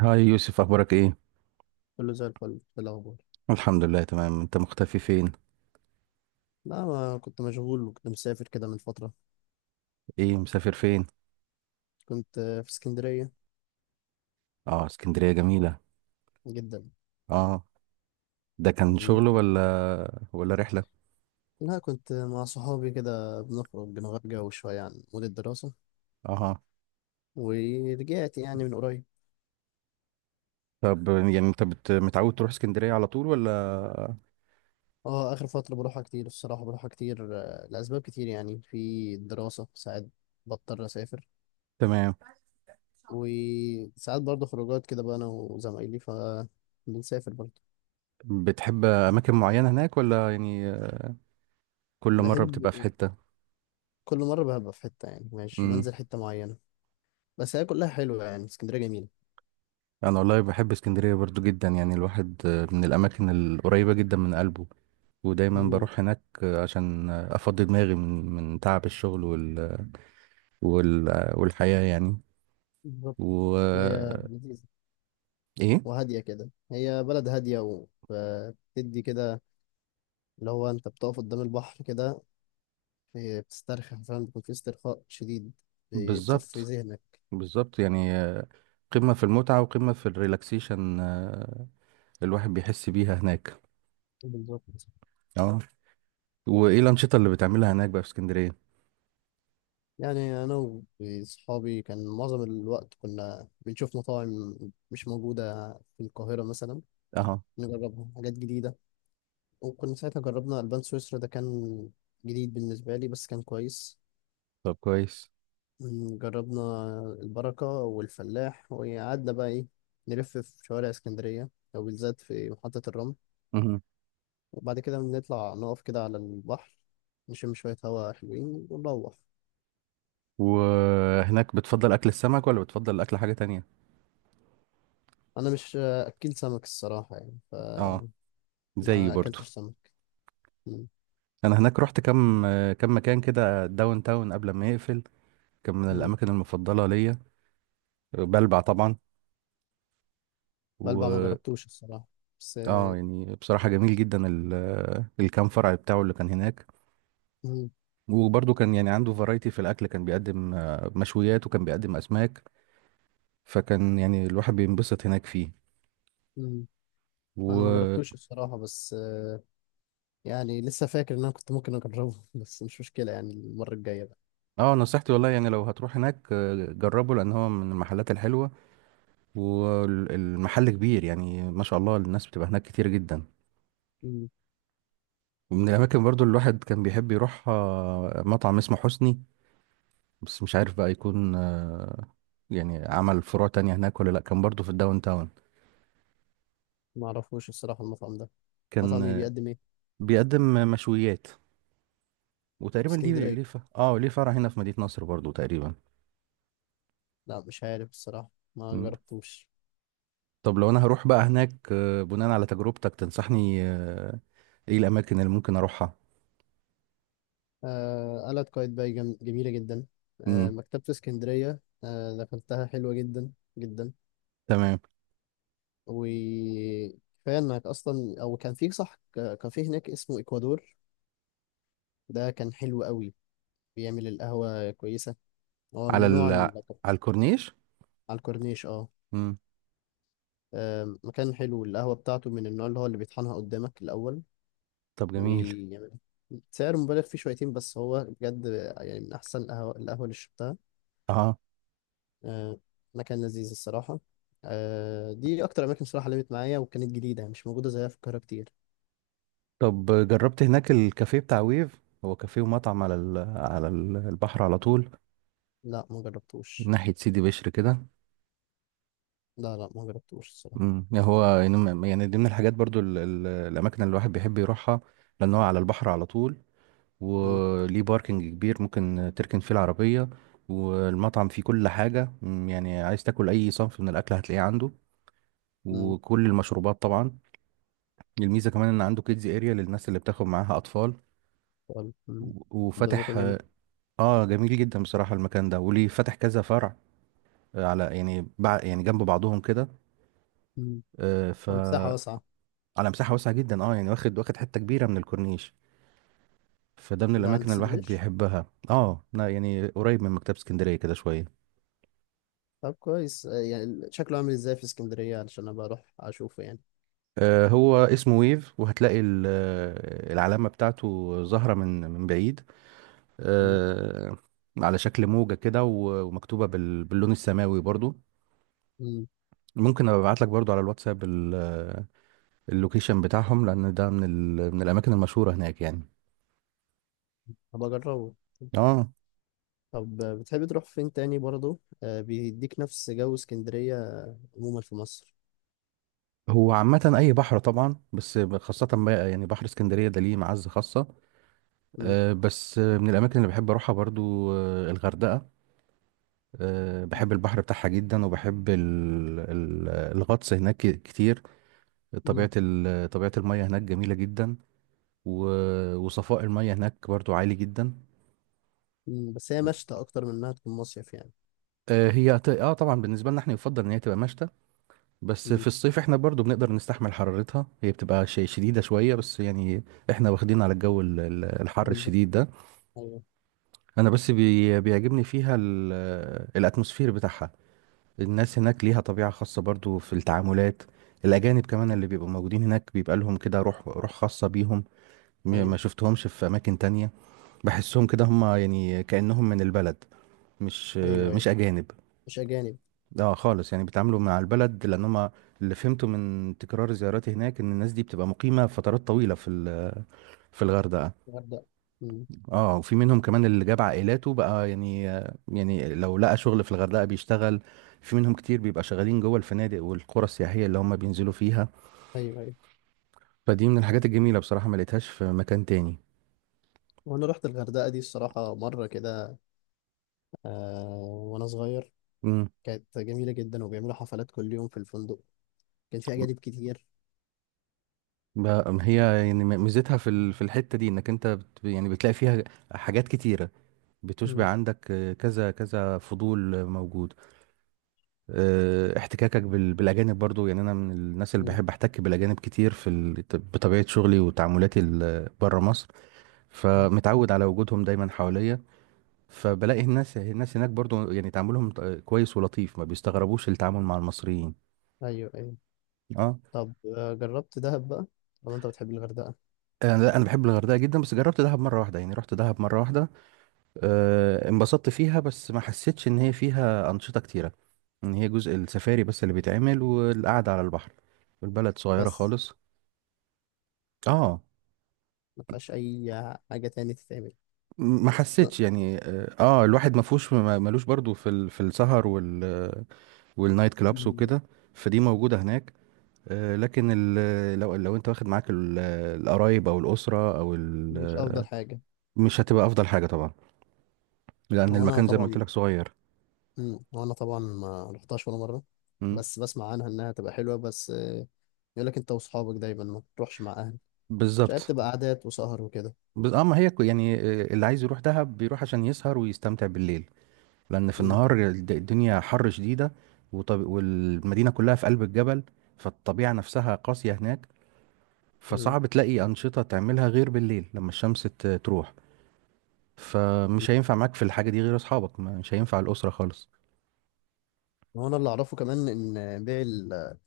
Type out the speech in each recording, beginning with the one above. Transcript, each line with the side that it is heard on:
right: هاي يوسف، اخبارك ايه؟
left: كله زي الفل. إيه الأخبار؟
right: الحمد لله تمام. انت مختفي فين؟
left: لا، ما كنت مشغول وكنت مسافر كده من فترة.
right: ايه، مسافر فين؟
left: كنت في اسكندرية.
right: اه، اسكندرية جميلة.
left: جدا.
right: اه. ده كان
left: مم.
right: شغل ولا رحلة؟
left: لا، كنت مع صحابي كده بنخرج بنغير جو شوية عن مود الدراسة.
right: اه.
left: ورجعت يعني من قريب.
right: طب يعني متعود تروح اسكندرية على طول ولا؟
left: اه، آخر فترة بروحها كتير الصراحة، بروحها كتير، لأسباب كتير، يعني في الدراسة ساعات بضطر أسافر.
right: تمام.
left: وساعات برضه خروجات كده، بقى أنا وزمايلي فبنسافر برضه.
right: بتحب اماكن معينة هناك ولا يعني كل مرة
left: بحب.
right: بتبقى في حتة؟
left: كل مرة ببقى في حتة، يعني مش
right: امم.
left: بنزل حتة معينة. بس هي كلها حلوة، يعني اسكندرية جميلة.
right: انا والله بحب اسكندرية برضو جدا. يعني الواحد من الاماكن القريبة جدا من قلبه، ودايما
left: مم،
right: بروح هناك عشان افضي دماغي من تعب الشغل وال... والحياة يعني.
left: بالظبط. هي
right: و
left: لذيذة.
right: ايه؟
left: وهادية كده، هي بلد هادية. وبتدي كده، اللي هو أنت بتقف قدام البحر كده، إيه، بتسترخي، فاهم؟ بيكون في استرخاء شديد. بتصفي
right: بالظبط.
left: ذهنك.
right: بالظبط يعني قمة في المتعة وقمة في الريلاكسيشن. الواحد بيحس بيها هناك.
left: بالظبط.
right: اه. وايه الأنشطة اللي بتعملها هناك بقى في اسكندرية؟
left: يعني أنا وصحابي، كان معظم الوقت كنا بنشوف مطاعم مش موجودة في القاهرة مثلا،
right: اه.
left: نجربها حاجات جديدة. وكنا ساعتها جربنا ألبان سويسرا، ده كان جديد بالنسبة لي بس كان كويس.
right: طب كويس.
left: جربنا البركة والفلاح، وقعدنا بقى إيه، نلف في شوارع اسكندرية، أو بالذات في محطة الرمل.
right: مهم.
left: وبعد كده بنطلع نقف كده على البحر، نشم شوية هوا حلوين ونروح.
right: وهناك بتفضل أكل السمك ولا بتفضل أكل حاجة تانية؟
left: أنا مش أكل سمك الصراحة، يعني
right: اه،
left: فما
right: زيي برضو.
left: أكلتش سمك. مم.
right: أنا هناك رحت كم مكان كده داون تاون قبل ما يقفل، كان من
left: مم.
right: الأماكن المفضلة ليا. بلبع
left: بلبع ما
right: طبعا.
left: جربتوش الصراحة، بس.
right: اه يعني بصراحة جميل جدا الكام فرع بتاعه اللي كان هناك.
left: مم.
right: وبرضه كان يعني عنده فرايتي في الأكل، كان بيقدم مشويات وكان بيقدم أسماك، فكان يعني الواحد بينبسط هناك فيه.
left: مم. أنا ما
right: و
left: جربتوش الصراحة، بس. يعني لسه فاكر إن أنا كنت ممكن أجربه بس مش مشكلة، يعني المرة الجاية بقى.
right: اه، نصيحتي والله يعني لو هتروح هناك جربه، لأن هو من المحلات الحلوة والمحل كبير. يعني ما شاء الله الناس بتبقى هناك كتير جدا. ومن الأماكن برضه اللي الواحد كان بيحب يروح مطعم اسمه حسني، بس مش عارف بقى يكون يعني عمل فروع تانية هناك ولا لأ. كان برضه في الداون تاون،
left: ما اعرفوش الصراحه المطعم ده.
right: كان
left: مطعم ايه؟ بيقدم ايه؟
right: بيقدم مشويات.
left: في
right: وتقريبا ليه
left: اسكندريه.
right: ليه ف... اه ليه فرع هنا في مدينة نصر برضو تقريبا.
left: لا، مش عارف الصراحه، ما
right: مم.
left: جربتوش.
right: طب لو انا هروح بقى هناك بناء على تجربتك تنصحني ايه الاماكن اللي ممكن اروحها؟
left: آه، قلعة قايتباي جميله جدا. آه،
right: مم.
left: مكتبه اسكندريه، آه، دخلتها حلوه جدا. جدا.
right: تمام.
left: وكفايه انك اصلا، او كان في صح، كافيه هناك اسمه اكوادور. ده كان حلو قوي. بيعمل القهوه كويسه. هو
right: على
left: من نوع ال...
right: على الكورنيش.
left: على الكورنيش، اه.
right: مم.
left: مكان حلو. القهوه بتاعته من النوع اللي هو اللي بيطحنها قدامك الاول.
right: طب جميل.
left: ويعمل سعر مبالغ فيه شويتين، بس هو بجد، يعني من أحسن القهوة اللي شربتها.
right: اه.
left: آه، مكان لذيذ الصراحة. دي أكتر أماكن صراحة لمت معايا، وكانت جديدة مش موجودة زيها في القاهرة كتير.
right: طب جربت هناك الكافيه بتاع ويف؟ هو كافيه ومطعم على على البحر على طول،
left: لا، ما جربتوش.
right: ناحية سيدي بشر كده.
left: لا لا، ما جربتوش الصراحة.
right: مم. يعني يعني دي من الحاجات برضو الاماكن اللي الواحد بيحب يروحها، لان هو على البحر على طول
left: مم.
right: وليه باركنج كبير ممكن تركن فيه العربية. والمطعم فيه كل حاجة، يعني عايز تاكل أي صنف من الأكل هتلاقيه عنده،
left: مم.
right: وكل المشروبات طبعا. الميزة كمان إن عنده كيدز اريا للناس اللي بتاخد معاها أطفال.
left: طب. مم. طب ده
right: وفاتح.
left: مكان جامد.
right: اه جميل جدا بصراحة المكان ده، وليه فاتح كذا فرع على يعني جنب بعضهم كده.
left: مم.
right: آه، ف
left: طب مساحة واسعة.
right: على مساحة واسعة جدا. اه يعني واخد حتة كبيرة من الكورنيش، فده من
left: ده
right: الأماكن
left: عند
right: اللي
left: سيدي
right: الواحد
left: بشر.
right: بيحبها. اه لا، يعني قريب من مكتبة اسكندرية كده شوية.
left: طب كويس، يعني شكله عامل ازاي في اسكندرية علشان أبقى أروح أشوفه يعني.
right: هو اسمه ويف، وهتلاقي العلامة بتاعته ظاهرة من بعيد،
left: مم.
right: آه، على شكل موجة كده، ومكتوبة باللون السماوي برضو.
left: مم.
right: ممكن ابعت لك برضو على الواتساب اللوكيشن بتاعهم، لان ده من من الاماكن المشهورة هناك يعني.
left: هبقى أجربه.
right: اه.
left: طب بتحب تروح فين تاني برضه، بيديك نفس جو اسكندرية عموما في مصر؟
right: هو عامة أي بحر طبعا، بس خاصة بقى يعني بحر اسكندرية ده ليه معزة خاصة.
left: مم.
right: بس من الأماكن اللي بحب أروحها برضو الغردقة. بحب البحر بتاعها جدا، وبحب الغطس هناك كتير.
left: مم.
right: طبيعة المياه هناك جميلة جدا، وصفاء المياه هناك برضو عالي جدا.
left: مم. بس هي مشتى أكتر من إنها تكون مصيف يعني.
right: آه، هي ت- اه طبعا بالنسبة لنا احنا يفضل ان هي تبقى مشتى، بس
left: مم.
right: في الصيف احنا برضو بنقدر نستحمل حرارتها. هي بتبقى شيء شديدة شوية بس يعني احنا واخدين على الجو الحر
left: بالظبط.
right: الشديد ده.
left: أيوه.
right: انا بس بيعجبني فيها الاتموسفير بتاعها. الناس هناك ليها طبيعة خاصة برضو في التعاملات. الأجانب كمان اللي بيبقوا موجودين هناك بيبقى لهم كده روح خاصة بيهم، ما
left: أيوه.
right: شفتهمش في أماكن تانية. بحسهم كده هم يعني كأنهم من البلد، مش
left: أيوه أيوه.
right: أجانب.
left: مش أجانب.
right: اه خالص، يعني بيتعاملوا مع البلد لأن هم، اللي فهمته من تكرار زياراتي هناك، إن الناس دي بتبقى مقيمة فترات طويلة في في الغردقة.
left: الغردقة. مم.
right: اه، وفي منهم كمان اللي جاب عائلاته بقى. يعني يعني لو لقى شغل في الغردقة بيشتغل. في منهم كتير بيبقى شغالين جوه الفنادق والقرى السياحية اللي هم بينزلوا فيها.
left: أيوه أيوه.
right: فدي من الحاجات الجميلة بصراحة، ما لقيتهاش في مكان تاني.
left: وأنا رحت الغردقة دي الصراحة مرة كده، آه وأنا صغير.
right: امم.
left: كانت جميلة جدا، وبيعملوا حفلات كل يوم في الفندق. كان في أجانب كتير.
right: ب- هي يعني ميزتها في في الحتة دي انك انت يعني بتلاقي فيها حاجات كتيرة، بتشبع
left: مم.
right: عندك كذا فضول موجود. احتكاكك بالاجانب برضو. يعني انا من الناس اللي
left: مم.
right: بحب احتك بالاجانب كتير في بطبيعة شغلي وتعاملاتي بره مصر،
left: مم.
right: فمتعود على وجودهم دايما حواليا. فبلاقي الناس هناك برضو يعني تعاملهم كويس ولطيف، ما بيستغربوش التعامل مع المصريين.
left: أيوه أيوه.
right: اه.
left: طب، جربت دهب بقى؟ طب أنت بتحب الغردقة.
right: انا لا، انا بحب الغردقه جدا. بس جربت دهب مره واحده، يعني رحت دهب مره واحده. انبسطت فيها بس ما حسيتش ان هي فيها انشطه كتيره، ان هي جزء السفاري بس اللي بيتعمل والقعده على البحر، والبلد صغيره
left: بس
right: خالص. اه.
left: ما فيهاش أي حاجة تاني تتعمل.
right: ما
left: بس لا.
right: حسيتش يعني، الواحد ما فيهوش ملوش برضو في في السهر والنايت كلابس
left: مم.
right: وكده، فدي موجوده هناك. لكن لو انت واخد معاك القرايب او الاسره او
left: مش أفضل حاجة.
right: مش هتبقى افضل حاجه طبعا، لان
left: هو أنا
right: المكان زي ما قلت
left: طبعا.
right: لك صغير.
left: مم. وانا طبعا ما رحتهاش ولا مره.
right: مم.
left: بس بسمع عنها انها تبقى حلوه، بس. يقول لك انت واصحابك دايما، ما تروحش مع اهل. مش عارف،
right: بالظبط.
left: تبقى قعدات وسهر وكده.
right: بس اه، ما هي كو- يعني اللي عايز يروح دهب بيروح عشان يسهر ويستمتع بالليل، لان في
left: مم.
right: النهار الدنيا حر شديده. والمدينه كلها في قلب الجبل، فالطبيعه نفسها قاسيه هناك،
left: مم.
right: فصعب تلاقي انشطه تعملها غير بالليل لما الشمس تروح. فمش هينفع معاك في الحاجه دي غير اصحابك، مش هينفع الاسره خالص.
left: هو انا اللي اعرفه كمان، ان بيع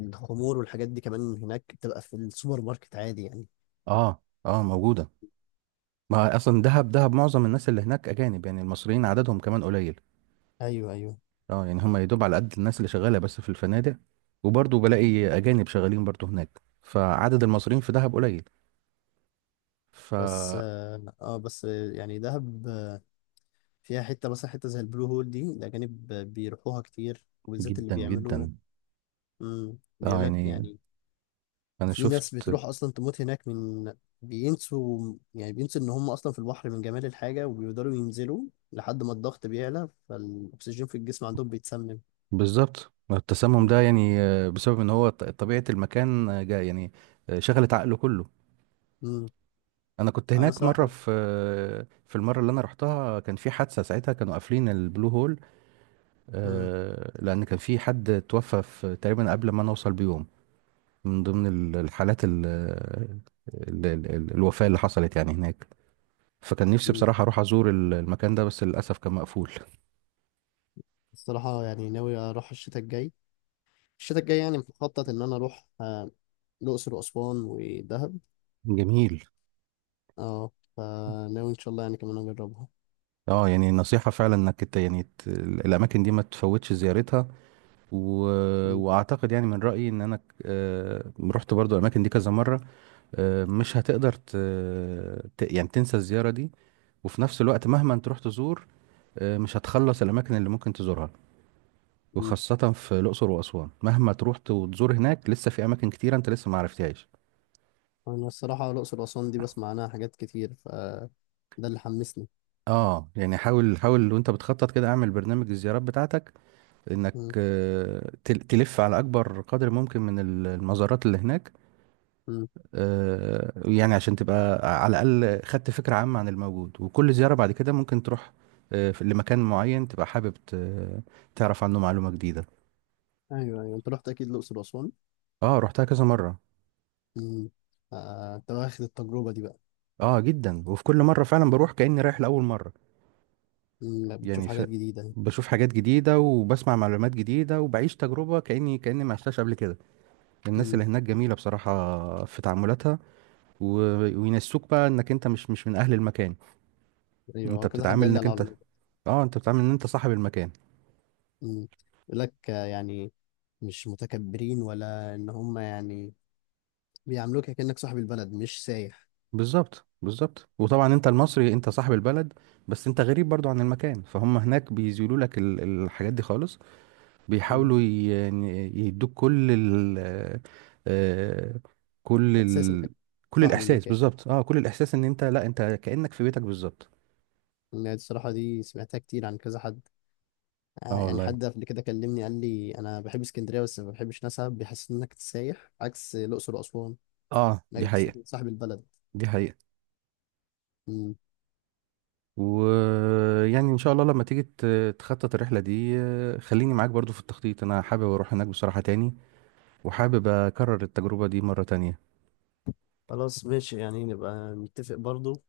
left: الخمور والحاجات دي كمان هناك بتبقى في السوبر ماركت عادي يعني.
right: اه، اه موجودة. ما اصلا دهب معظم الناس اللي هناك اجانب، يعني المصريين عددهم كمان قليل.
left: ايوه ايوه.
right: اه يعني هم يدوب على قد الناس اللي شغالة بس في الفنادق، وبرضه بلاقي اجانب شغالين برضه هناك، فعدد المصريين في دهب قليل. ف
left: بس اه آه، بس آه، يعني دهب، فيها حته مثلا حته زي البلو هول دي، الاجانب بيروحوها كتير، وبالذات اللي
right: جدا
left: بيعملوا.
right: جدا.
left: مم. بيقول
right: اه
left: لك
right: يعني
left: يعني
right: انا
left: في ناس
right: شفت.
left: بتروح اصلا تموت هناك من، يعني بينسوا ان هم اصلا في البحر من جمال الحاجه، وبيقدروا ينزلوا لحد ما الضغط بيعلى، فالاكسجين في الجسم عندهم بيتسمم.
right: بالظبط. التسمم
left: مم.
right: ده يعني بسبب ان هو طبيعة المكان جا يعني شغلت عقله كله.
left: مم.
right: انا كنت
left: انا
right: هناك مرة
left: صراحه.
right: في في المرة اللي انا رحتها، كان في حادثة ساعتها كانوا قافلين البلو هول.
left: مم.
right: لان كان في حد توفى في تقريبا قبل ما انا اوصل بيوم، من ضمن الحالات الوفاة اللي حصلت يعني هناك. فكان نفسي
left: مم.
right: بصراحة اروح ازور المكان ده، بس للاسف كان مقفول.
left: الصراحه يعني ناوي اروح الشتاء الجاي، الشتاء الجاي، يعني مخطط ان انا اروح الاقصر واسوان ودهب.
right: جميل.
left: اه. فناوي ان شاء الله يعني كمان اجربها.
right: اه يعني نصيحة فعلا يعني الاماكن دي ما تفوتش زيارتها. و...
left: مم.
right: واعتقد يعني من رأيي ان انا رحت برضو الاماكن دي كذا مرة، مش هتقدر يعني تنسى الزيارة دي. وفي نفس الوقت مهما انت رحت تزور، مش هتخلص الأماكن اللي ممكن تزورها.
left: مم.
right: وخاصة في الأقصر وأسوان، مهما تروح وتزور هناك، لسه في أماكن كتيرة أنت لسه ما عرفتهاش.
left: انا الصراحه، الاقصر واسوان دي بسمع عنها حاجات كتير، فده اللي حمسني.
right: اه يعني حاول وانت بتخطط كده، اعمل برنامج الزيارات بتاعتك انك
left: مم.
right: تلف على اكبر قدر ممكن من المزارات اللي هناك.
left: مم.
right: يعني عشان تبقى على الاقل خدت فكرة عامة عن الموجود، وكل زيارة بعد كده ممكن تروح لمكان معين تبقى حابب تعرف عنه معلومة جديدة.
left: ايوه ايوه، انت رحت اكيد الاقصر واسوان.
right: اه رحتها كذا مرة.
left: امم. انت واخد التجربه دي بقى.
right: اه جدا، وفي كل مرة فعلا بروح كأني رايح لأول مرة.
left: امم، بتشوف
right: يعني ف...
left: حاجات جديده.
right: بشوف حاجات جديدة وبسمع معلومات جديدة وبعيش تجربة كأني ما عشتهاش قبل كده. الناس
left: امم.
right: اللي هناك جميلة بصراحة في تعاملاتها. و... وينسوك بقى انك انت مش من اهل المكان. انت
left: ايوه، كذا حد
right: بتتعامل
left: قال لي
right: انك
left: على
right: انت.
left: الموضوع.
right: اه انت بتتعامل ان انت صاحب المكان.
left: امم. يقول لك يعني مش متكبرين، ولا ان هم يعني بيعاملوك كأنك صاحب البلد مش سايح.
right: بالظبط. بالظبط، وطبعا انت المصري انت صاحب البلد، بس انت غريب برضو عن المكان، فهم هناك بيزيلوا لك الحاجات دي خالص،
left: مم.
right: بيحاولوا يعني يدوك كل ال آه، كل
left: احساس
right: ال
left: انك
right: كل
left: صاحب
right: الاحساس.
left: المكان.
right: بالظبط. اه كل الاحساس ان انت، لا انت كأنك في بيتك بالظبط.
left: يعني الصراحه دي سمعتها كتير عن كذا حد.
right: اه
left: يعني
right: والله.
left: حد قبل كده كلمني، قال لي: انا بحب اسكندريه بس ما بحبش ناسها، بيحسسني انك سايح، عكس الاقصر واسوان،
right: اه
left: انك
right: دي
left: بيحسسك
right: حقيقة.
left: إنك صاحب البلد.
right: دي حقيقة. ويعني ان شاء الله لما تيجي تخطط الرحلة دي، خليني معاك برضو في التخطيط. انا حابب اروح هناك بصراحة تاني، وحابب اكرر التجربة دي مرة تانية.
left: خلاص ماشي، يعني نبقى نتفق برضو.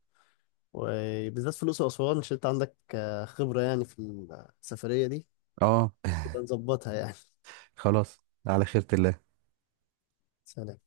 left: وبالذات فلوس أسوان، عشان أنت عندك خبرة يعني في السفرية دي.
right: اه
left: يبقى نظبطها يعني
right: خلاص. على خيرة الله.
left: سلام.